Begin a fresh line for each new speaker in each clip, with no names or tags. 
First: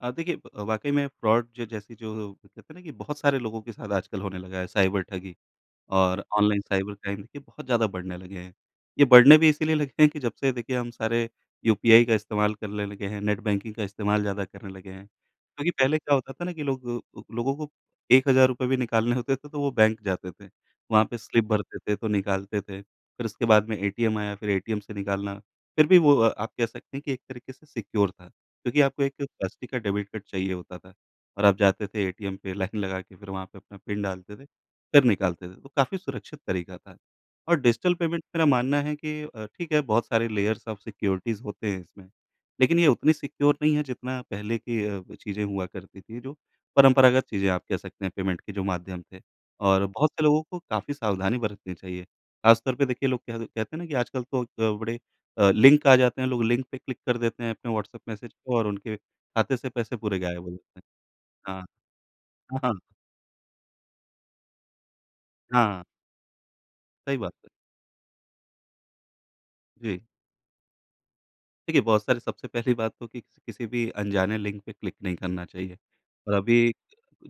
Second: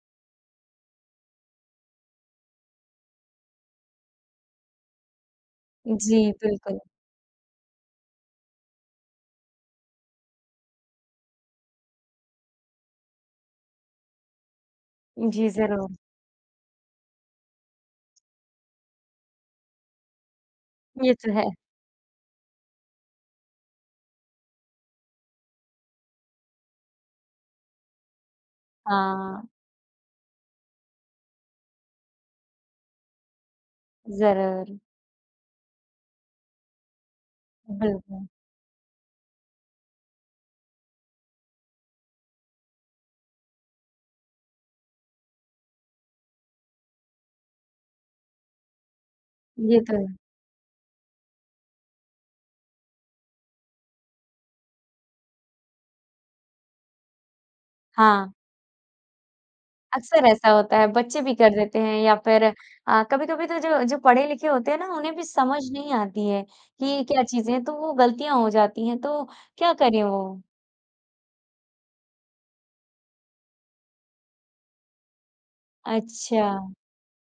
अ, देखिए अ, वाक़ई में फ्रॉड ज जैसी जो, कहते हैं ना कि बहुत सारे लोगों के साथ आजकल होने लगा है, साइबर ठगी और
जी,
ऑनलाइन
बिल्कुल।
साइबर क्राइम ये बहुत ज़्यादा बढ़ने लगे हैं। ये बढ़ने भी इसलिए लगे हैं कि जब से देखिए हम सारे यूपीआई का इस्तेमाल करले लगे हैं, नेट बैंकिंग का इस्तेमाल ज़्यादा करने लगे हैं।
जी,
क्योंकि पहले
ज़रूर।
क्या होता था ना कि लोग अ, लोगों को 1,000 भी निकालने होते थे तो वो बैंक जाते थे, वहाँ
ये
पे
तो
स्लिप
है।
भरते थे तो निकालते थे। फिर उसके बाद में एटीएम आया, फिर एटीएम से निकालना, फिर भी वो अ, आप कह सकते हैं कि एक तरीक़े से सिक्योर था, क्योंकि आपको एक
हाँ।
प्लास्टिक का डेबिट कार्ड चाहिए होता था और आप जाते थे एटीएम पे लाइन लगा के फिर वहाँ पे अपना पिन डालते थे,
ज़रूर।
फिर निकालते थे, तो काफ़ी सुरक्षित तरीका था। और डिजिटल पेमेंट
बिल्कुल।
मेरा मानना है कि अ, ठीक है, बहुत सारे लेयर्स ऑफ सिक्योरिटीज़ होते हैं इसमें, लेकिन ये उतनी सिक्योर नहीं है, जितना पहले की अ, चीज़ें हुआ करती थी, जो परंपरागत चीज़ें आप कह सकते हैं, पेमेंट की जो माध्यम थे।
ये
और
तो
बहुत
है।
से लोगों को काफ़ी सावधानी बरतनी चाहिए, ख़ास तौर पे देखिए लोग कह दे कहते हैं ना कि आजकल तो अ, बड़े अ, लिंक आ जाते हैं, लोग लिंक पे क्लिक कर देते हैं अपने व्हाट्सएप
हाँ।
मैसेज और उनके खाते से पैसे पूरे
अक्सर
गायब
ऐसा
हो
होता
जाते हैं।
है, बच्चे भी कर
हाँ।
देते हैं या फिर
हाँ, हाँ।
अ, कभी-कभी तो जो जो पढ़े-लिखे होते हैं ना, उन्हें भी समझ
हाँ।
नहीं आती है, कि
सही
क्या
बात है।
चीज़ें हैं, तो वो गलतियाँ हो जाती है, तो क्या
जी।
करें वो?
देखिए, बहुत सारी सबसे पहली बात तो कि किसी भी अनजाने लिंक पे क्लिक नहीं करना चाहिए। और अभी
अच्छा।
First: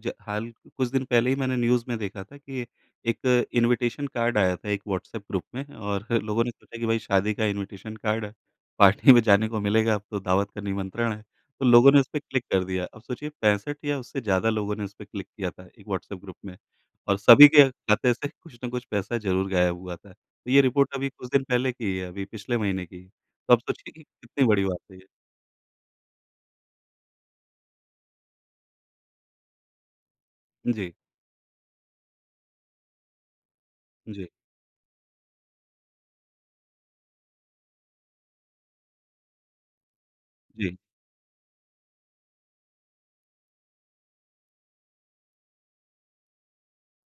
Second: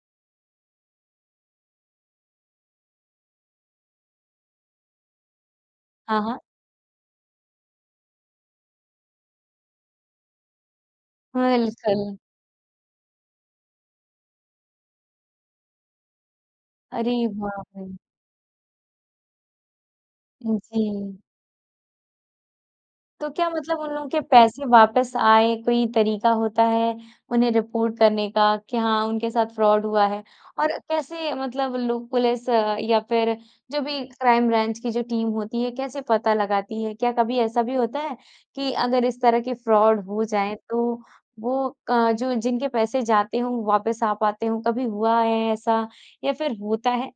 ज हाल कुछ दिन पहले ही मैंने न्यूज़ में देखा था, कि एक इनविटेशन कार्ड आया था, एक व्हाट्सएप ग्रुप में और
हाँ, हाँ।
लोगों ने सोचा कि भाई शादी का इनविटेशन कार्ड है, पार्टी में जाने को मिलेगा, अब तो दावत का निमंत्रण है। तो लोगों ने उसपे
बिल्कुल।
क्लिक कर दिया, अब सोचिए 65 या उससे ज़्यादा लोगों ने उसपे क्लिक किया था, एक व्हाट्सएप ग्रुप में,
अरे
और सभी
बाप
के
रे!
खाते से कुछ न कुछ पैसा ज़रूर गायब हुआ था। तो ये रिपोर्ट अभी
जी।
कुछ दिन पहले की ही है, अभी पिछले महीने की,
तो क्या
तो आप
मतलब उन
सोचिए कि
लोगों के
कितनी बड़ी
पैसे
बात है ये।
वापस आए, कोई तरीक़ा होता है, उन्हें रिपोर्ट करने का, कि हाँ, उनके साथ फ्रॉड हुआ है?
उ,
और
जी।
कैसे मतलब लोग पुलिस या फिर जो भी
जी।
क्राइम ब्रांच की जो टीम होती है, कैसे पता लगाती है? क्या कभी ऐसा भी होता है, कि अगर इस तरह के फ्रॉड हो जाएँ,
जी।
तो वो क जो जिनके पैसे जाते हों, वापस आ पाते हों, कभी हुआ है ऐसा या फिर होता है?